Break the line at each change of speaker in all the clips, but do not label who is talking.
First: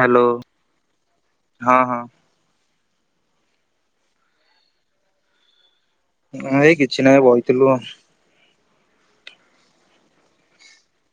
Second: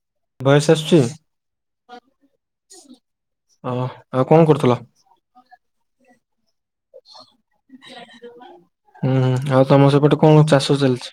Hello
voice ଆସୁଛି
ହଁ ହଁ।
ଓ ଆଉ କଣ କରୁଥିଲ।
ଏଇ। କିଛି ନାହିଁ ବଇଥିଲୁ ଆଉ।
ହୁଁ ହୁଁ ଆଉ ତମ ସେପଟେ କଣ ଚାଷ ଚାଲିଛି?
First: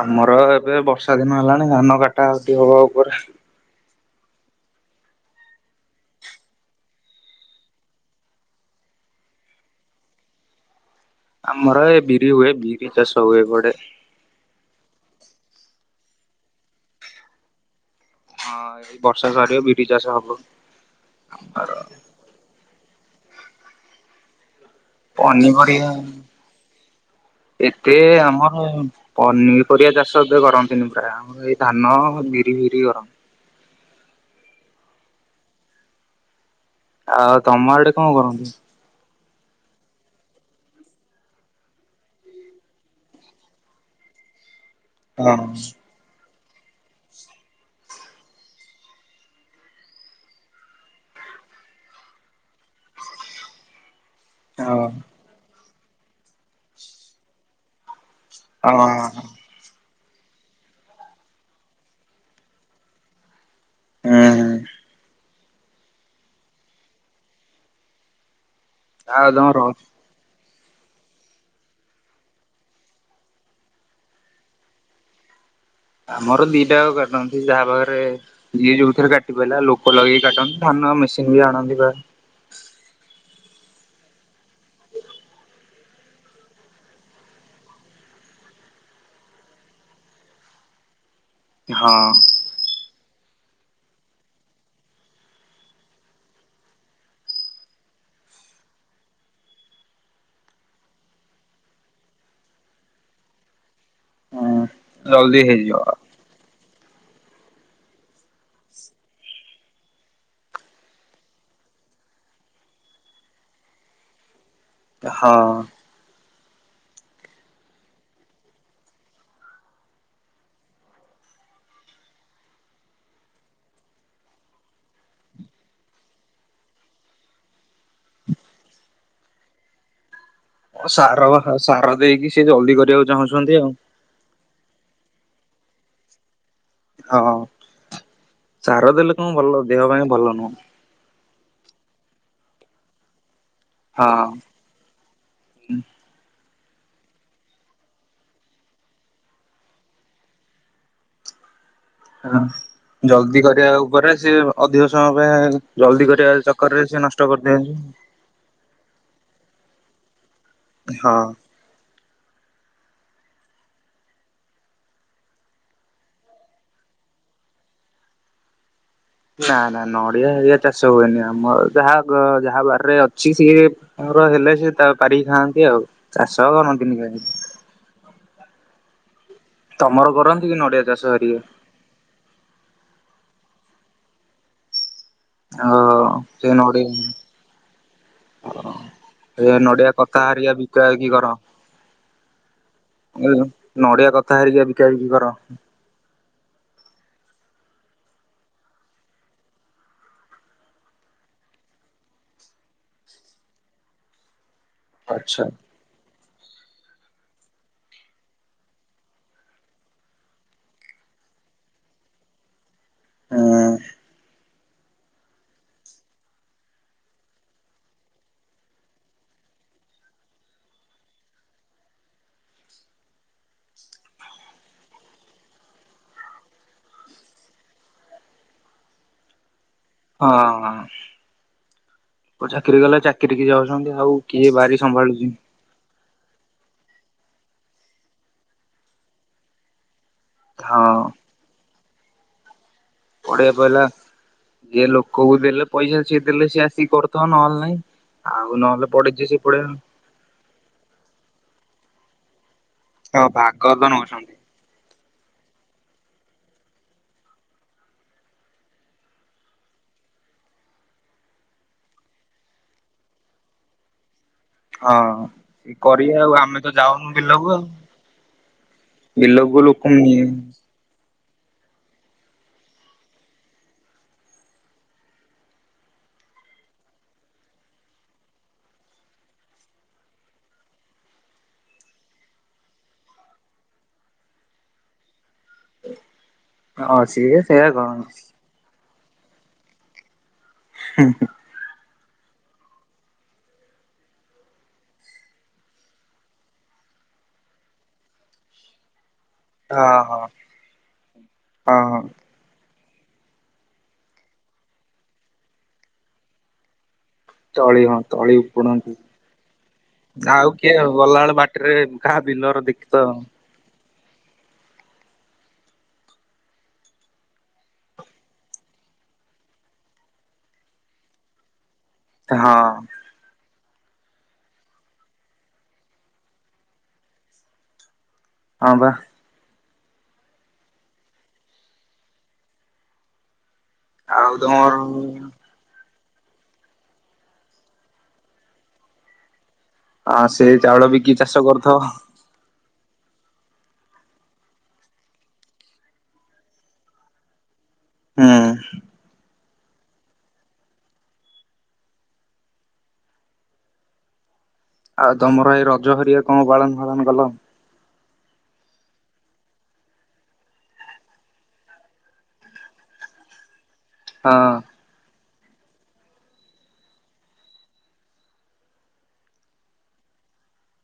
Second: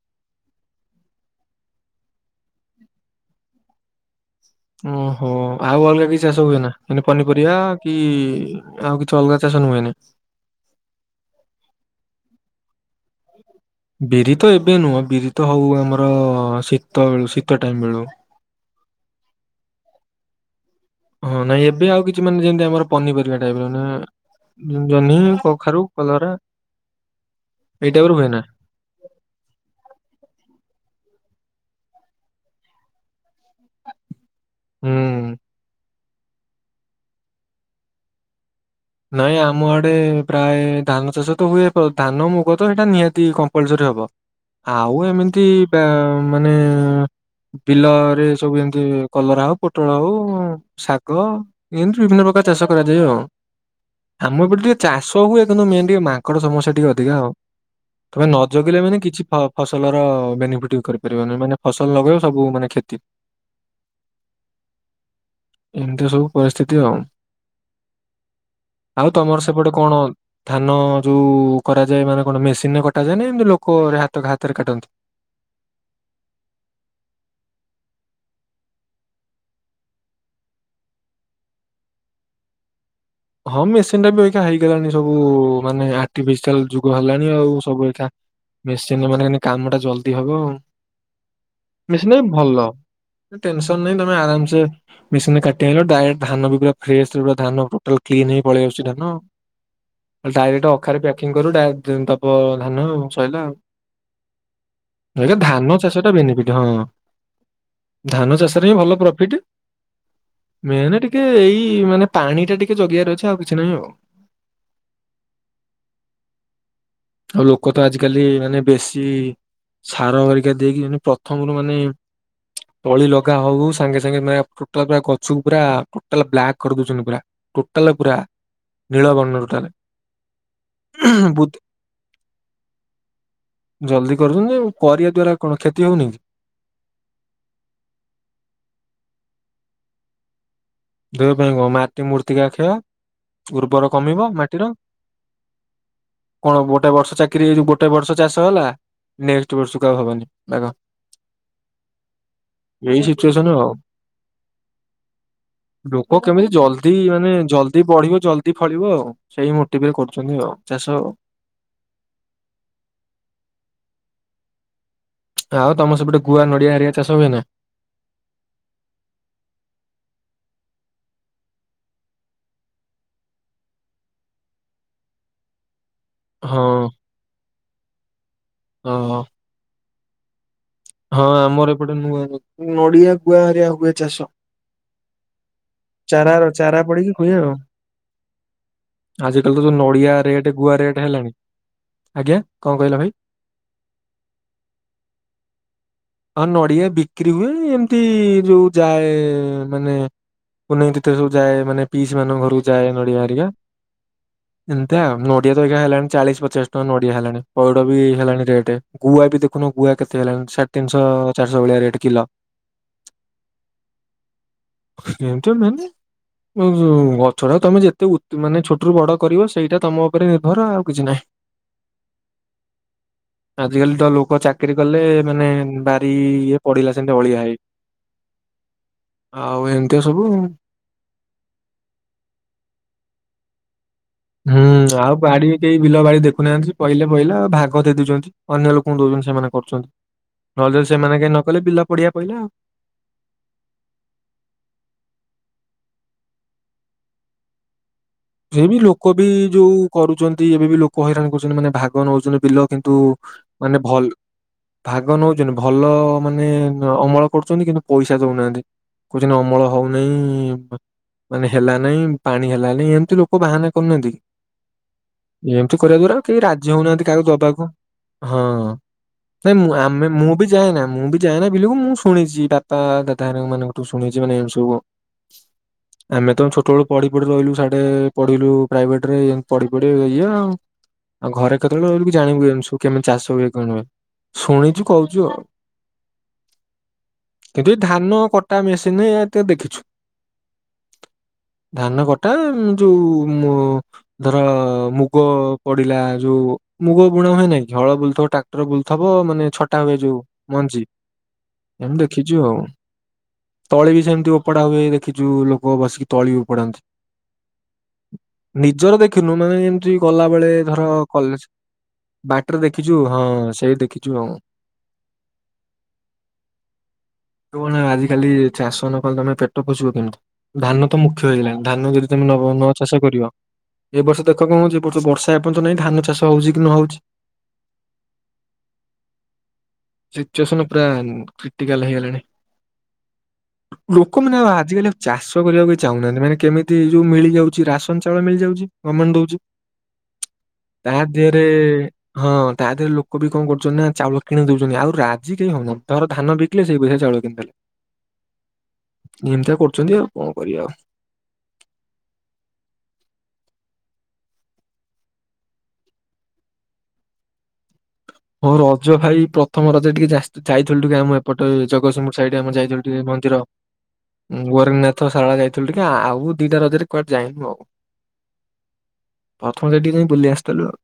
ଆମର ଏବେ ବର୍ଷା ଦିନ ହେଲାଣି ଧାନ କାଟା କଟି ହବା ଉପରେ।
ଓହୋ ଆଉ ଅଲଗା କିଛି ଚାଷ ହୁଏ ନା ମାନେ ପନିପରିବା କି ଆଉ କିଛି ଅଲଗା ଚାଷ ନୁହେନି।
ଆମର ଏ ବିରି ହୁଏ ବିରି ଚାଷ ହୁଏ ଏପଟେ।
ବିରି ତ ଏବେ ନୁହଁ ବିରି ତ ହଉ ଆମର ଶୀତ ବେଳୁ ଶୀତ ଟାଇମ ବେଳୁ।
ହଁ ଏ ବର୍ଷା ସାରି ବ ବିିରି ଚାଷ ହବ।
ହଁ ନାଇଁ
ଆର
ଏବେ ଆଉ କିଛି ମାନେ ଯେମତି ଆମର ପନିପରିବା ଟାଇପ ର ଜହ୍ନି କଖାରୁ
ପନିପରିବା
କଲରା ଏଇ
ଏତେ
ଟାଇପ ର ହୁଏ ନା
ଆମର ପନିପରିବା ଚାଷ ଏ କରନ୍ତିନି ପ୍ରାୟ। ଆମର ଏଇ ଧାନ ବିରି ଫିରି କରନ୍ତି।
ହୁଁ।
ଆଉ ତମ ଆଡେ କଣ କରନ୍ତି?
ନାଇଁ ଆମ ଆଡେ ପ୍ରାୟ ଧାନ ଚାଷ ତ ହୁଏ ଧାନ ମୁଗ ତ ସେଇଟା ନିହାତି କମ୍ପଲସରି ହବ। ଆଉ
ହଁ
ଏମିତି ମାନେ ବିଲରେ ସବୁ ଏମିତି କଲରା ହଉ ପୋଟଳ ହଉ ଶାଗ ଏମତି ବିଭିନ୍ନ ପ୍ରକାର ଚାଷ କରାଯାଏ ଆଉ। ଆମ ଏପଟେ ଟିକେ
ହଁ
ଚାଷ ହୁଏ। କିନ୍ତୁ ମେନ୍ ଟିକେ ମାଙ୍କଡ ସମସ୍ୟା ଟିକେ ଅଧିକା ଆଉ। ତମେ ନ ଜଗିଲେ
ହଁ ହଁ
ମାନେ କିଛି ଫ ଫସଲ ଆମର ବେନିଫିଟ କରିପାରିବନି ମାନେ ଫସଲ ଲଗେଇବ ସବୁ ମାନେ କ୍ଷତି।
ହୁଁ ହୁଁ।
ଏମିତି ସବୁ ପରିସ୍ଥିତି ଆଉ। ଆଉ ତମର
ତମ ର
ସେପଟେ କଣ? ଧାନ ଯୋଉ କରାଯାଏ ମାନେ କଣ ମେସିନରେ କଟା ଯାଏ ନା ଏମିତି ଲୋକ ହାତ ହାତରେ କାଟନ୍ତି।
ଆମର ଦିଟା ଆ କାଟନ୍ତି ଯାହା ପାଖରେ ଯିଏ ଯୋଉଥିରେ କାଟି ପାରା ଲୋକ ଲଗେଇକି କାଟନ୍ତି ଧାନ ମେସିନ ବି ଆଣନ୍ତି ବା
ହଁ ମେସିନ ଟା ବି ଏଇଁଖେ ହେଇଗଲାଣି ସବୁ ମାନେ ଆର୍ଟିଫିସିଆଲ ଯୁଗ ହେଲାଣି ଆଉ ସବୁ ଏଇଖା ମେସିନରେ ମାନେ କାମ ଟା ଜଲଦି ହବ ଆଉ।
ହଁ।
ମେସିନଟାବି ଭଲ। ଟେନସନ ନାଇଁ ତମେ ଆରାମସେ ମେସିନରେ କାଟିଆନିଲ ଡାଇରେକ୍ଟ ଧାନ ବି ପୁରା ଫ୍ରେସ ଯୋଉ ଧାନ ଟୋଟାଲ କ୍ଲିନ୍ ହେଇ ପଳିଆସୁଛି ଧାନ ଡାଇରେକ୍ଟ ଅଖାରେ ପ୍ୟାକିଂ କରୁବୁ ଡାଇରେ ଦବ ଧାନ ଆଉ ସଇଲା ଆଉ। ଏଇନା
ଜଲ୍ଦି
ଧାନ
ହେଇଯିବ
ଚାଷ ଟା ବେନିଫିଟ ହଁ। ଧାନ ଚାଷରେ ହିଁ ଭଲ ପ୍ରଫିଟ ମେନ ଟିକେ ଏଇ ମାନେ ପାଣି ଟା ଟିକେ ଜଗିଆରେ ଅଛି ଆଉ କିଛି ନାହିଁ ଆଉ।
ହଁ।
ଆଉ ଲୋକ ତ ଆଜିକାଲି ମାନେ ବେଶୀ ସାରଘରିକା ଦେଇକି ମାନେ ପ୍ରଥମରୁ ମାନେ ତଳି ଲଗା ହଉ ହଉ ସାଙ୍ଗେ ସାଙ୍ଗେ ମାନେ ଟୋଟାଲ ପୁରା ଗଛକୁ ପୁରା ଟୋଟାଲ ବ୍ଲାକ୍ କରିଦଉଛନ୍ତି ପୁରା ଟୋଟାଲ ପୁରା ନୀଳବର୍ଣ୍ଣ ଟୋଟାଲ।
ସାର ହ
ବହୁତ
ସାର ଦେଇକି ସେଇ ଜଲଦି କରିବାକୁ ଚାହୁଁଛନ୍ତି ଆଉ।
ଜଲ୍ଦି କରୁଛନ୍ତି କରିବା ଦ୍ଵାରା କଣ କ୍ଷତି ହଉନି କି?
ହଁ ସାର ଦେଲେ କଣ ଭଲ ଦେହ ପାଇଁ ଭଲ ନୁହଁ।
ଦେହ ପାଇଁ କଣ ମାଟି ମୂର୍ତ୍ତିକାକ୍ଷୟ। ଉର୍ବର
ହଁ।
କମିବ ମାଟିର। କଣ ଗୋଟେ ବର୍ଷ ଚାକିରି ହେଇ ଗୋଟେ ବର୍ଷ ଚାଷ ହେଲା ନେକ୍ସଟ ବର୍ଷକୁ ଆଉ ହବନି ବାଗ।
ହଁ
ଏଇ
ଜଲଦି
ସିଚୁଏସନ ଆଉ
କରିବା ଉପରେ ସିଏ ଅଧିକ ସମୟ ପାଇଁ ଜଲ୍ଦି
ଲୋକ
କରିବା
କେମିତି
ଚକରରେ
ଜଲ୍ଦୀ
ସେ ନଷ୍ଟ
ମାନେ
କରିଦିଅନ୍ତି
ଜଲ୍ଦି ପଢ଼ିବେ ଜଲଦି ଫଳିବ ଆଉ। ସେଇ ମୋଟିଭ ରେ କରୁ। ଚନ୍ତି ଆଉ ଚାଷ।
ହଁ।
ଆଉ ତମର ସେପଟେ ଗୁଆ ନଡିଆ ହେରିକା ଚାଷ ହୁଏ ନା?
ନା ନା ନଡିଆ ହେରିକା ଚାଷ ହୁଏନି ଆମର ଯାହା ଯାହା ବାରରେ ଅଛି ସିଏର ହେଲେ ସେ ତାଙ୍କର ପାରିକି ଖାଆନ୍ତି ଆଉ। ଚାଷ କରନ୍ତିନି କେହି।
ଓହୋ।
ତମର କରନ୍ତି। କି ନଡିଆ ଚାଷ
ହଁ
ହେରିକା
ଆମର ଏପଟେ ନୂଆ ନଡିଆ ଗୁଆ ହରିଆ ହୁଏ ଚାଷ।
ହ
ଚାରା
ସେ
ଚାରା
ନଡିଆ
ପଡିକି ହୁଏ ଆଉ
ସେ
ଆଜିକାଲି ତ ଯୋଉ
ନଡ଼ିଆ
ନଡିଆ
କଥା
ରେଟ୍
ହାରିକା
ଗୁଆ
ବିକା
ରେଟ୍
ବିକି
ହେଲାଣି
କର।
ଆଜ୍ଞା କଣ କହିଲ ଭାଇ?
ନଡ଼ିଆ କଥା ହାରିକକା ବିକା ବିକି କର।
ହଁ ନଡିଆ ବିକ୍ରି ହୁଏ ଏମିତି ଯୋଉ ଯାଏ ମାନେ ପୁନେଇଁ ତିଥି ରେ ଯାଏ ମାନେ ପିସି ମାନଙ୍କ ଘରକୁ ଯାଏ ନଡ଼ିଆ ହାରିକା। ଏମିତି ଆଉ
ଆଚ୍ଛା
ନଡ଼ିଆ ତ ହେରିକା ହେଲାଣି। ଚାଳିଶ ପଚାଶ ଟଙ୍କା ନଡିଆ ହେଲାଣି। ପଇଡ ବି ହେଲାଣି ରେଟ। ଗୁଆ ବି ଦେଖୁନ ଗୁଆ କେତେ - ସେ ହେଲାଣି ସାଢ଼େ ତିନିଶହ ଚାରିଶହ ଭଳିଆ ରେଟ୍ କିଲୋ।
ହଁ।
ସେମିତି ହୁଏନି। ଗଛଟା ତମେ ଯେତେ ମାନେ ଛୋଟରୁୁ ବଡ କରିବ ସେଇଟା ତମ ଉପରେ ନିର୍ଭର ଆଉ କିଛି ନାହିଁ। ଆଜିକାଲି ତ ଲୋକ ଚାକିରୀ- ଗଲେ ମାନେ ବାରି ଇଏ ପଡିଲା ସେମିତି ଅଳିଆ ହେଇ ଆଉ ଏ-
ହଁ ହଁ। ପୂଜା କିଛି ଦିନ ହେଲା ଚାକିରି କି ଯାଉ- [unintelligible] ଆଉ କିଏ
ହୁଁ
ବାରି
ଆଉ
ସମ୍ଭାଳୁଛି।
ବାଡି କେହି ବିଲ ବାଡି ଦେଖୁନାହାନ୍ତି ପହିଲେ ପହିଲା ଭାଗ ଦେଇ ଦଉଛନ୍ତି। ଅନ୍ୟ ଲୋକଙ୍କୁ ଦଉଛନ୍ତି। ସେମାନେ କରୁଛନ୍ତି। ନହେଲେ
ହଁ
ସେମାନେ କାଇ ନ କଲେ ବିଲ- ପଡ଼ିଆ ପଇଲା ଆଉ।
ପଡିଆ ପଇଲା, ଯିଏ ଲୋକକୁ ଦେଲେ ପଇସା, ସିଏ ଦେଲେ ସିଏ ଆସିକି କରୁଥିବ ନହେଲେ ନାଇଁ। ଆଉ
ସେ ବି
ନହେଲେ
ଲୋକ ବି
ପଡିଛି ସେ ପଡିଆ
ଯୋଉ କରୁଚନ୍ତି ଏବେ ବି ଲୋକ ହଇରାଣ କରୁଚନ୍ତି, ମାନେ ଭାଗ ନୋଉଚନ୍ତି ବିଲ କିନ୍ତୁ
ହଁ ଭାଗ
ମାନେ
ତ
ଭଲ
ନଉଛନ୍ତି
ଭାଗ୍ ଆଗ ନଉଚନ୍ତି ଭଲ ମାନେ ଅମଳ କରୁଚନ୍ତି କିନ୍ତୁ ପଇସା ଦଉନାହାନ୍ତି କହୁଚନ୍ତି ଅମଳ ହଉନାହିଁ ମାନେ ହେଲ ନାହିଁ ପାଣି ହେଲାନାହିଁ ଏମ ତି ଲୋକ ବାହାନା କରୁନାହାନ୍ତିକି?
ହଁ ସେ
ଏମିତି କରିବା ଦ୍ଵାରା
ଆଉ
କେହି
ଆମେ ତ
ରାଜି ହଉନାହାନ୍ତି
ଯାଉନୁ
କାହାକୁ
ବିଲକୁ
ଦବାକୁ
ଆଉ।
ହଁ ନାଇଁ
ବିଲକୁ
ମୁଁ
ଲୋକ
ଆମେ
ନିଏ
ମୁଁ ବି ଚାହେଁନା ମୁଁ ବି ଯାଏନା ବିଲୁକୁ ମୁଁ ଶୁଣିଚି ବାପା ଦାଦା ହେରିକା ମାନଙ୍କଠୁ ଶୁଣିଚି ମାନେ ଏ ସବୁ ଆମେ ତ ଛୋଟ ବଳୁ ପଢି ପଢି ରହିଲୁ ସାଡେ ରେ ପଢିଲୁ ପ୍ରାଇଭେଟ ରେ ପ ପଢ଼ି ପଢ଼ି ଏଇଆ ଆଉ ଘରେ କେତେବେଳେ ରହିଲୁ କି ଜାଣିବୁ ଏ ସବୁ କେମିତି ଚାଷ ହୁଏ କଣ ହୁଏ ଶୁଣିଚୁ କହୁଚୁ ଆଉ।
ହଁ ସିଏ ସେୟା କରନ୍ତି।
ତି ନିହାତି ଦେଖିଛୁ।
[unintelligible]
ଧାନ କଟା ଯୋଉ ମୋ ଧର ମୁଗ ପଡିଲା, ଯୋଉ ମୁଗ ବୁଣ ହୁଏ ନାଇଁ କି, ହଳ ବୁଲଥବ, ଟ୍ରାକ୍ଟର ବୁଲଥବ। ହବ ମାନେ ଛଟା ହୁଏ
ହଁ
ଯୋଉ
ହଁ
ମଞ୍ଜି,
ହଁ ହଁ
ଏମିତି ଦେଖିଛୁ ଆଉ। ତଳି ବି ସେମିତି ଉପଡା ହୁଏ, ଦେଖିଛୁ ଲୋକ ବସିକି ତଳି ବି ଉପଡ଼ାନ୍ତି।
ତଳି ହଁ ତଳି ଉପୁଡନ୍ତି।
ନିଜର ଦେଖିନୁ ମାନେ, ଯେମିତି
ଆଉ
ଗଲାବେଳେ
କିଏ
ଧର
ଗଲାବେଳେ
କଲେଜ
ବାଟରେ କାହା ବିଲର
ବାଟରେ
ଦେଖିତ
ଦେଖିଛୁ ହଁ ସେଇ ଦେଖ ଆଜିକାଲି ଚାଷ ନ କଲେ ତମେ ପେଟ ପୋଷିବ କେମିତି, ଧାନ ତ ମୁଖ୍ୟ ହେଇଗଲାଣି ଧାନ [unintelligible] ତମେ ଲବଙ୍ଗ
ହଁ
ନବ ଚାଷ କରିବ। ଏ ବର୍ଷ ଦେଖ କଣ ହଉଛି, ଏ ବର୍ଷ ବର୍ଷା ଏପର୍ଯ୍ୟନ୍ତ ନାହିଁ ଧାନ ଚାଷ ହଉଛି କି ନ ହଉଛି।
ହଁ ବା।
ସିଚୁଏସନ ପୁରା କ୍ରିଟିକାଲ ହେଇଗଲାଣି। ଲୋକମାନେ ଆଉ ଆଜିକାଲି ଚାଷ କରିବାକୁ ଏତେ ଚାହୁନାହାନ୍ତି ମାନେ କେମିତି? ଏ ଯୋଉ ମିଳିଯାଉଛି ରାସନ ଚାଉଳ ମିଳିଯାଉଛି ଗମେଣ୍ଟ ଦଉଛି?
ଆ ସେ ଚାଉଳ
ତା
ବିକି
ଦେହରେ
ଚାଷ କରୁଥାଅ।
ହଁ ତା ଦେହରେ ଲୋକ ବି କଣ କରୁଛନ୍ତି ନା ଚାଉଳ କିଣି ଦଉଛନ୍ତି, ଆଉ ରାଜି କେହି ହଉନାହାନ୍ତି, ତାଙ୍କର ଧାନ ବିକିଲେ ସେଇ ପଇସା ଚାଉଳ କିଣିଦେଲେ।
ହୁଁ।
ଏମିତି ତ କରୁଚନ୍ତି ଆଉ କଣ କରିବା ଆଉ।
ଆଉ ତମର ଏଇ ରଜ ହେରିଆ କଣ ପାଳନ ଫାଳନ କଲ?
ହଁ ରଜ ଭାଇ ପ୍ରଥମ ରଜ ଟିକେ ଯା ଯାଇଥିଲୁ ଟିକେ ଆମ ଏପଟେ ଜଗତସିଂପୁର ସାଇଡ୍ ଆମେ ଯାଇଥିଲୁ ଟିକେ ମନ୍ଦିର
ହଁ
ବରିଗନାଥ ଶାଳା ରେ ଥିଲୁ ଟିକେ ଆ ଆଉ ଦିଟା ରଜରେ କୁଆଡେ ଯାଇନୁ ଆଉ ପ୍ରଥମ ସେ ଟିକେ ଯାଇଁ ବୁଲି ଆସିଥିଲୁ ଆଉ।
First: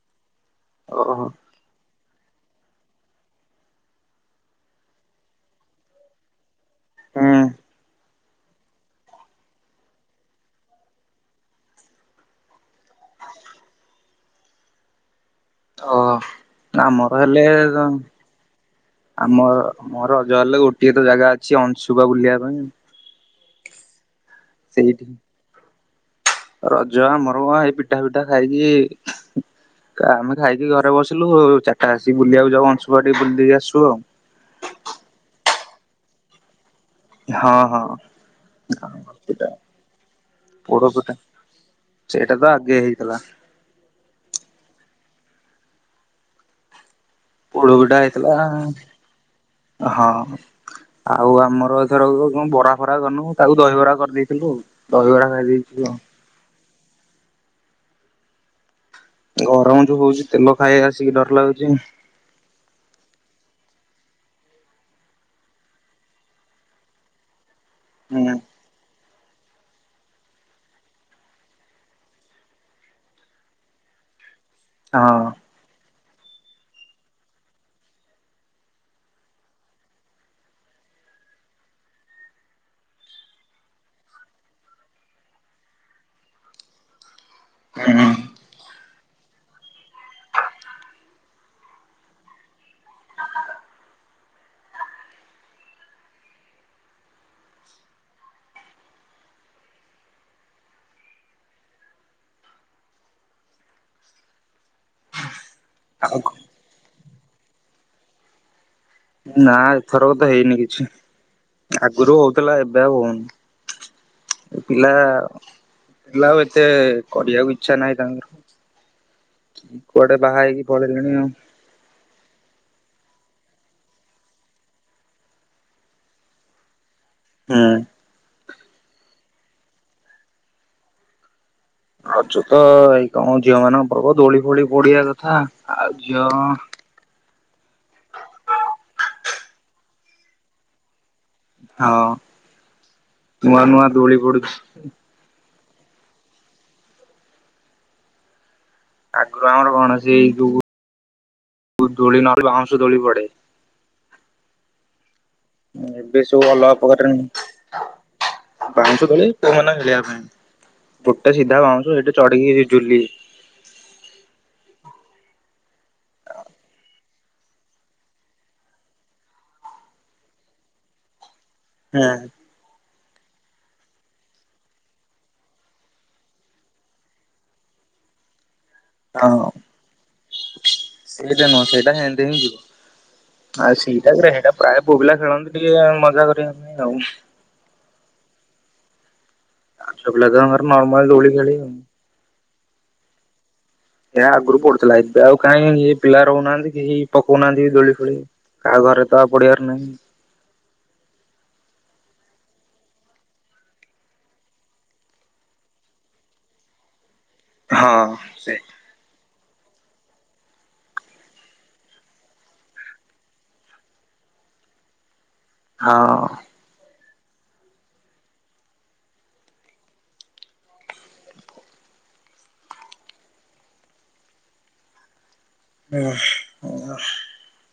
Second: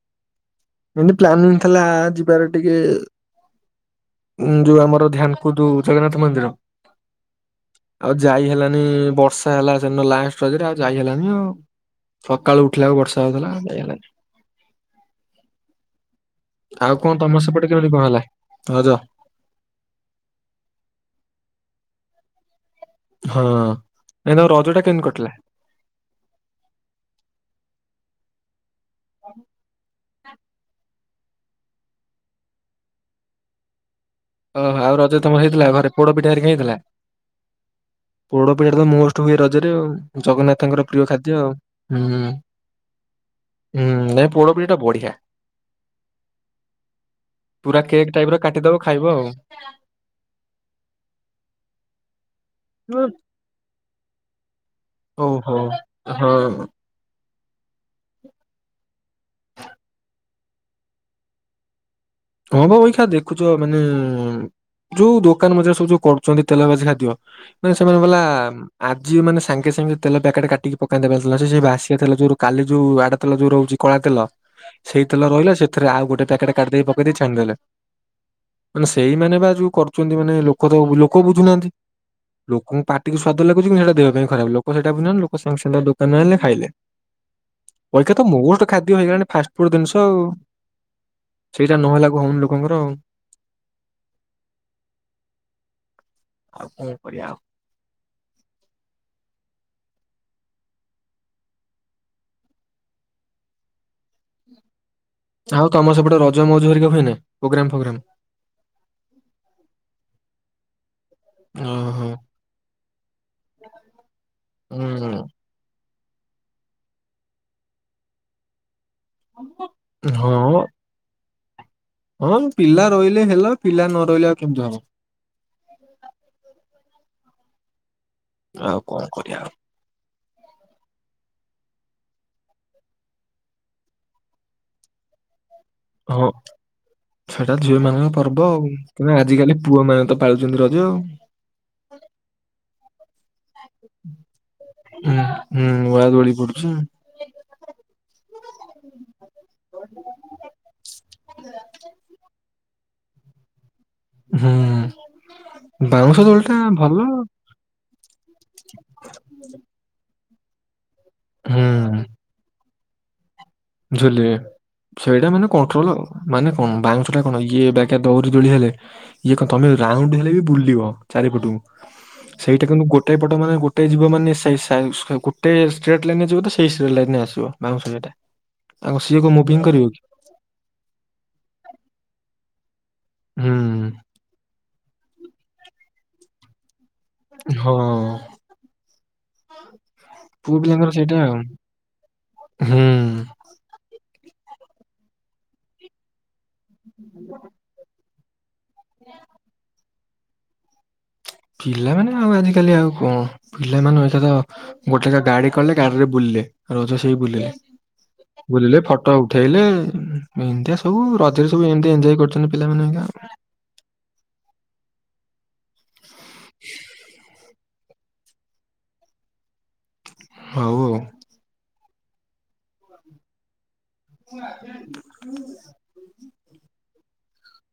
ଏମିତି
ଓହୋ
ପ୍ଲାନ୍ ଥିଲା ଯିବାର ଟିକେ ଯୋଉ ଆମର ଧ୍ୟାନ କୁ ଜଗନ୍ନାଥ ମନ୍ଦିର
ହୁଁ।
ଆଉ ଯାଇ ହେଲାନି ବର୍ଷା ହେଲା ସେଦିନ ଲାଷ୍ଟରେ ଆଉ ଯାଇ ହେଲାନି ଆଉ ସକାଳୁ ଉଠିଲା ବେଳକୁ ବର୍ଷା ହଉଥିଲା ଯାଇ ହେଲାନି।
ଓ ନା
ଆଉ
ଆମ
କଣ ତମ
କହିଲେ
ସେପଟେ କେମିତି
ତମ
କଣ ହେଲା ରଜ
ଆମ ମୋର ରଜ ହେଲେ ଗୋଟିଏ ତ ଜାଗା ଅଛି ଅ ଶୁଭ ବୁଲିବା ପାଇଁ
ହଁ। ନାଇଁ ତମ ରଜ ଟା
ସେଇଠି।
କେମିତି କଟିଲା?
ରଜ ଆମର କଣ ଏଇ ପିଠା ପିଠା ଖାଇକି ଆମେ ଖାଇକି ଘରେ ବସି ଥିଲୁ ଆଉ ଚରିଟା ଆସିକ ବୁଲିବାକୁ ଯାଉ ଅଂଶୁପା ଟିକେ ବୁଲିକି ଦେଇ ଆସିବୁ ଆଉ।
ଓହୋ ଆଉ ରଜ ତମ ହେଇଥିଲା ଘରେ ପୋଡ ପିଠା ହେରିକା ହେଇଥିଲା।
ହଁ ହଁ
ପୋଡ ପିଠା ତ ମୋଷ୍ଟ ହୁଏ
ସେଟା
ରଜରେ ଆଉ
ପୋଡ
ଜଗନ୍ନାଥଙ୍କର ପ୍ରିୟ
ପିଠା
ଖାଦ୍ୟ ହୁଁ
ସେଇଟା ତ ଆଗେ ହେଇଥିଲା
ହୁଁ ନାଇ ପୋଡପିଠା ବଢିଆ। ପୁରା
ପୋଡପିଠା
କେକ୍ ଟାଇପ
ହେଇଥିଲା
ର କାଟିଦବ ଖାଇବ ଆଉ।
ହଁ ଆଉ ଆମର ଧର ବରା ଫରା କରନୁ ତାକୁ ଦହିିବରା କରିଦେଲୁ। ହେଲୋ,
ଓଉ ହଉ ହଁ [inaudible]
ଗରମ ଯୋଉ ହଉଛି ତେଲ ଖାଇ ଆସିକି ଡର ଲାଗୁଚି।
ହଁ ବା ଦେଖୁଛ ମାନେ ଯୋଉ ଦୋକାନ ମଜାର ସବୁ ଯୋଉ କରୁଛନ୍ତି ତେଲ ବାଜି ଖାଦ୍ୟ ମାନେ ସେମାନେ ବଲା
ହୁଁ
ଯିଏ ମାନେ ସାଙ୍ଗେ ସାଙ୍ଗେ ତେଲ ପ୍ୟାକେଟ କାଟିକି ପକାଇ ଦେବାରଥିଲା ସେ ଭାସିବା ତେଲ ଯୋଉ କାଲି ଯୋଉ ଆର ତେଲ ଯୋଉ ରହୁଛି କଳା ତେଲ ସେଇତେଲ
ହଁ
ରହିଲା ସେଥିରେ ଆଉ ଗୋଟେ ଗୋଟେ ପ୍ୟାକେଟ କାଟିଦେଇକି ପକେଇ ଦେଇ ଛାଣି ଦେଲେ ମାନେ ସେଇମାନେେ ବା ଯୋଉ କରୁଛନ୍ତି ମାନେ ଲୋକ ତ ଲୋକ ବୁଝୁନାହାନ୍ତି ଲୋକଙ୍କୁ ପାଟିକୁ ସ୍ଵାଦ ଲାଗୁଛି କି ସେଇଟା ଦେହ ପାଇଁ ଖରାପ ଲୋକ ସେଇଟା ବୁଝୁନାହାନ୍ତି ଲୋକ ସାଙ୍ଗେ ସାଙ୍ଗେ ଦୋକାନ ଆଣେ ଖାଇଲେ
ହୁଁ
ଅଇକାତ ମୋଷ୍ଟ ଖାଦ୍ୟ ହେଇଗଲାଣି ଫାଷ୍ଟ ଫୁଡ ଜିନିଷ ଆଉ। ସେଇଟା ନହେଲା କୁ ହଉନି ଲୋକଙ୍କର ଆଉ କଣ କରିବା ଆଉ ଆଉ ତମ ସେପଟେ
ଆଉ
ରଜ ମଉଜ ଘରିକା ନାଇଁ ନାଇଁ ପ୍ରୋଗ୍ରାମ ଫୋଗ୍ରାମ୍।
ନା ଏଥରକ ତ ହେଇନି କିଛି
ଓହୋ
ଆଗରୁ ହଉଥିଲା ଏବେ ଆଉ ହଉନି ଏ ପିଲା
ହୁଁ
ଆଉ ଏତେ କରିଆକୁ ଇଛା ନାହିଁ ତାଙ୍କର କୁଆଡେ ବାହା
ହଁ
ହେଇକି ପଳେଇଲେଣି ଆଉ।
ହଁ ପିଲା ରହିଲେ ହେଲେ ପିଲା ନ ରହିଲେ ଆଉ କେମିତି ହବ।
ହୁଁ।
ଆଉ କଣ କରିବା ଆଉ
ଅଛୁ ତ ଏଇ କଣ ଝିଅ ମାନଙ୍କର ପର୍ବ ଦୋଳି ଫୋଳି ପଡିବା କଥା ଆଉ ଝିଅ
ହଁ ସେଟା ଝିଅ ମାନଙ୍କ ପର୍ବ ଆଉ ଆଜିକାଲି ପୁଅ ମାନେ ତ ପାଳୁଛନ୍ତି ରଜ।
ହଁ ନୂଆ ନୂଆ ଦୋଳି ପଡୁଛି।
ହୁଁ ହୁଁ ନୂଆ ଦୋଳି ପଡୁଛି।
ଆଗରୁ ଆମର କଣ ସେଇ ଯୋଉ ଦୋଳି ନ ଦୋଳି ପଡ଼େ।
ହୁଁ। ବାଉଁଶ
ଏବେ
ଦୋଳି
ସବୁ
ଟା
ଅଲଗା
ଭଲ
ପ୍ରକାର ଦୋଳି ଵାଉଶ ଦୋଳି ପୁଅ ମାନେ ଖେଳିବା ପାଇଁ। ଗୋଟେ ସିଧା ଵାଉଁଶ ସେଇଠି ଚଢିକି ଝୁଲି
ଝୁଲେ ସେଇଟା ମାନେ କଣ୍ଟ୍ରୋଲ ଆଉ ମାନେ କଣ ବାଉଁଶ ଟା କଣ ଇଏ ବାଗେ ଦରି ଦୋଳି ହେଲେ ଇଏ କଣ ତମେ ରାଉଣ୍ଡ ହେଲେ ବି ବୁଲିବ ଚାରିପଟକୁ
ହଁ
ସେଇଟା କିନ୍ତୁ ଗୋଟେ ଗୋଟେ ପଟ ମାନେ ଗୋଟେ ଯିବ ମାନେ ସେଇ ଗୋଟେ ଷ୍ଟ୍ରେଟ୍ ଲାଇନ ରେ ଯିବ ତ ସେଇ ଲାଇନ ରେ ଆସିବ ବାଉଁଶ ସେଟା
ହଁ ସେଟା ନୁହଁ ସେଇଟା ସେମତି ହିଁ ଯିବ।
ହୁଁ
ଆଉ ସେଇଟା ପ୍ରାୟ ପୁଅପିଲା ଖେଳନ୍ତି ଟିକେ ମଜା କରିନ୍ତି।
ହଁ
ଝିଅ ପିଲା ତ
ପୁଅ
ଆମର
ପିଲାଙ୍କର
ନର୍ମାଲ
ସେଇଟା
ଦୋଳି ଖେଳି ଆଉ।
ହୁଁ।
ଏ ଆଗରୁ ପଡୁଥିଲା ଏବେ ଆଉ କାଇଁ ଏଇ ପିଲା ରହୁନାହାନ୍ତି। କେହି ପକଉନାହାନ୍ତି ଦୋଳି ଫୋଳି କାହା ଘରେ ତ ଆଉ ପଡିବାର ନାହିଁ।
ପିଲାମାନେ ଆଉ ଆଜିକାଲି ଆଉ କଣ ପିଲାମାନେ ଏଇଖା ତ ଗୋଟେ ଗାଡି କଲେ ଗାଡିରେ ବୁଲିଲେ ବୁଲିଲେ
ହଁ ସେ
ବୁଲିଲେ ଫଟୋ ଉଠେଇଲେ ଏନତିୟା ସବୁ ରଜରେ ସବୁ ଏମତି ଏଜ କରୁଛନ୍ତି ପିଲାମାନେ ଏନକା।
ହଁ।
[inaudible] ହଉ ଆଉ। [inaudible]
[inaudible]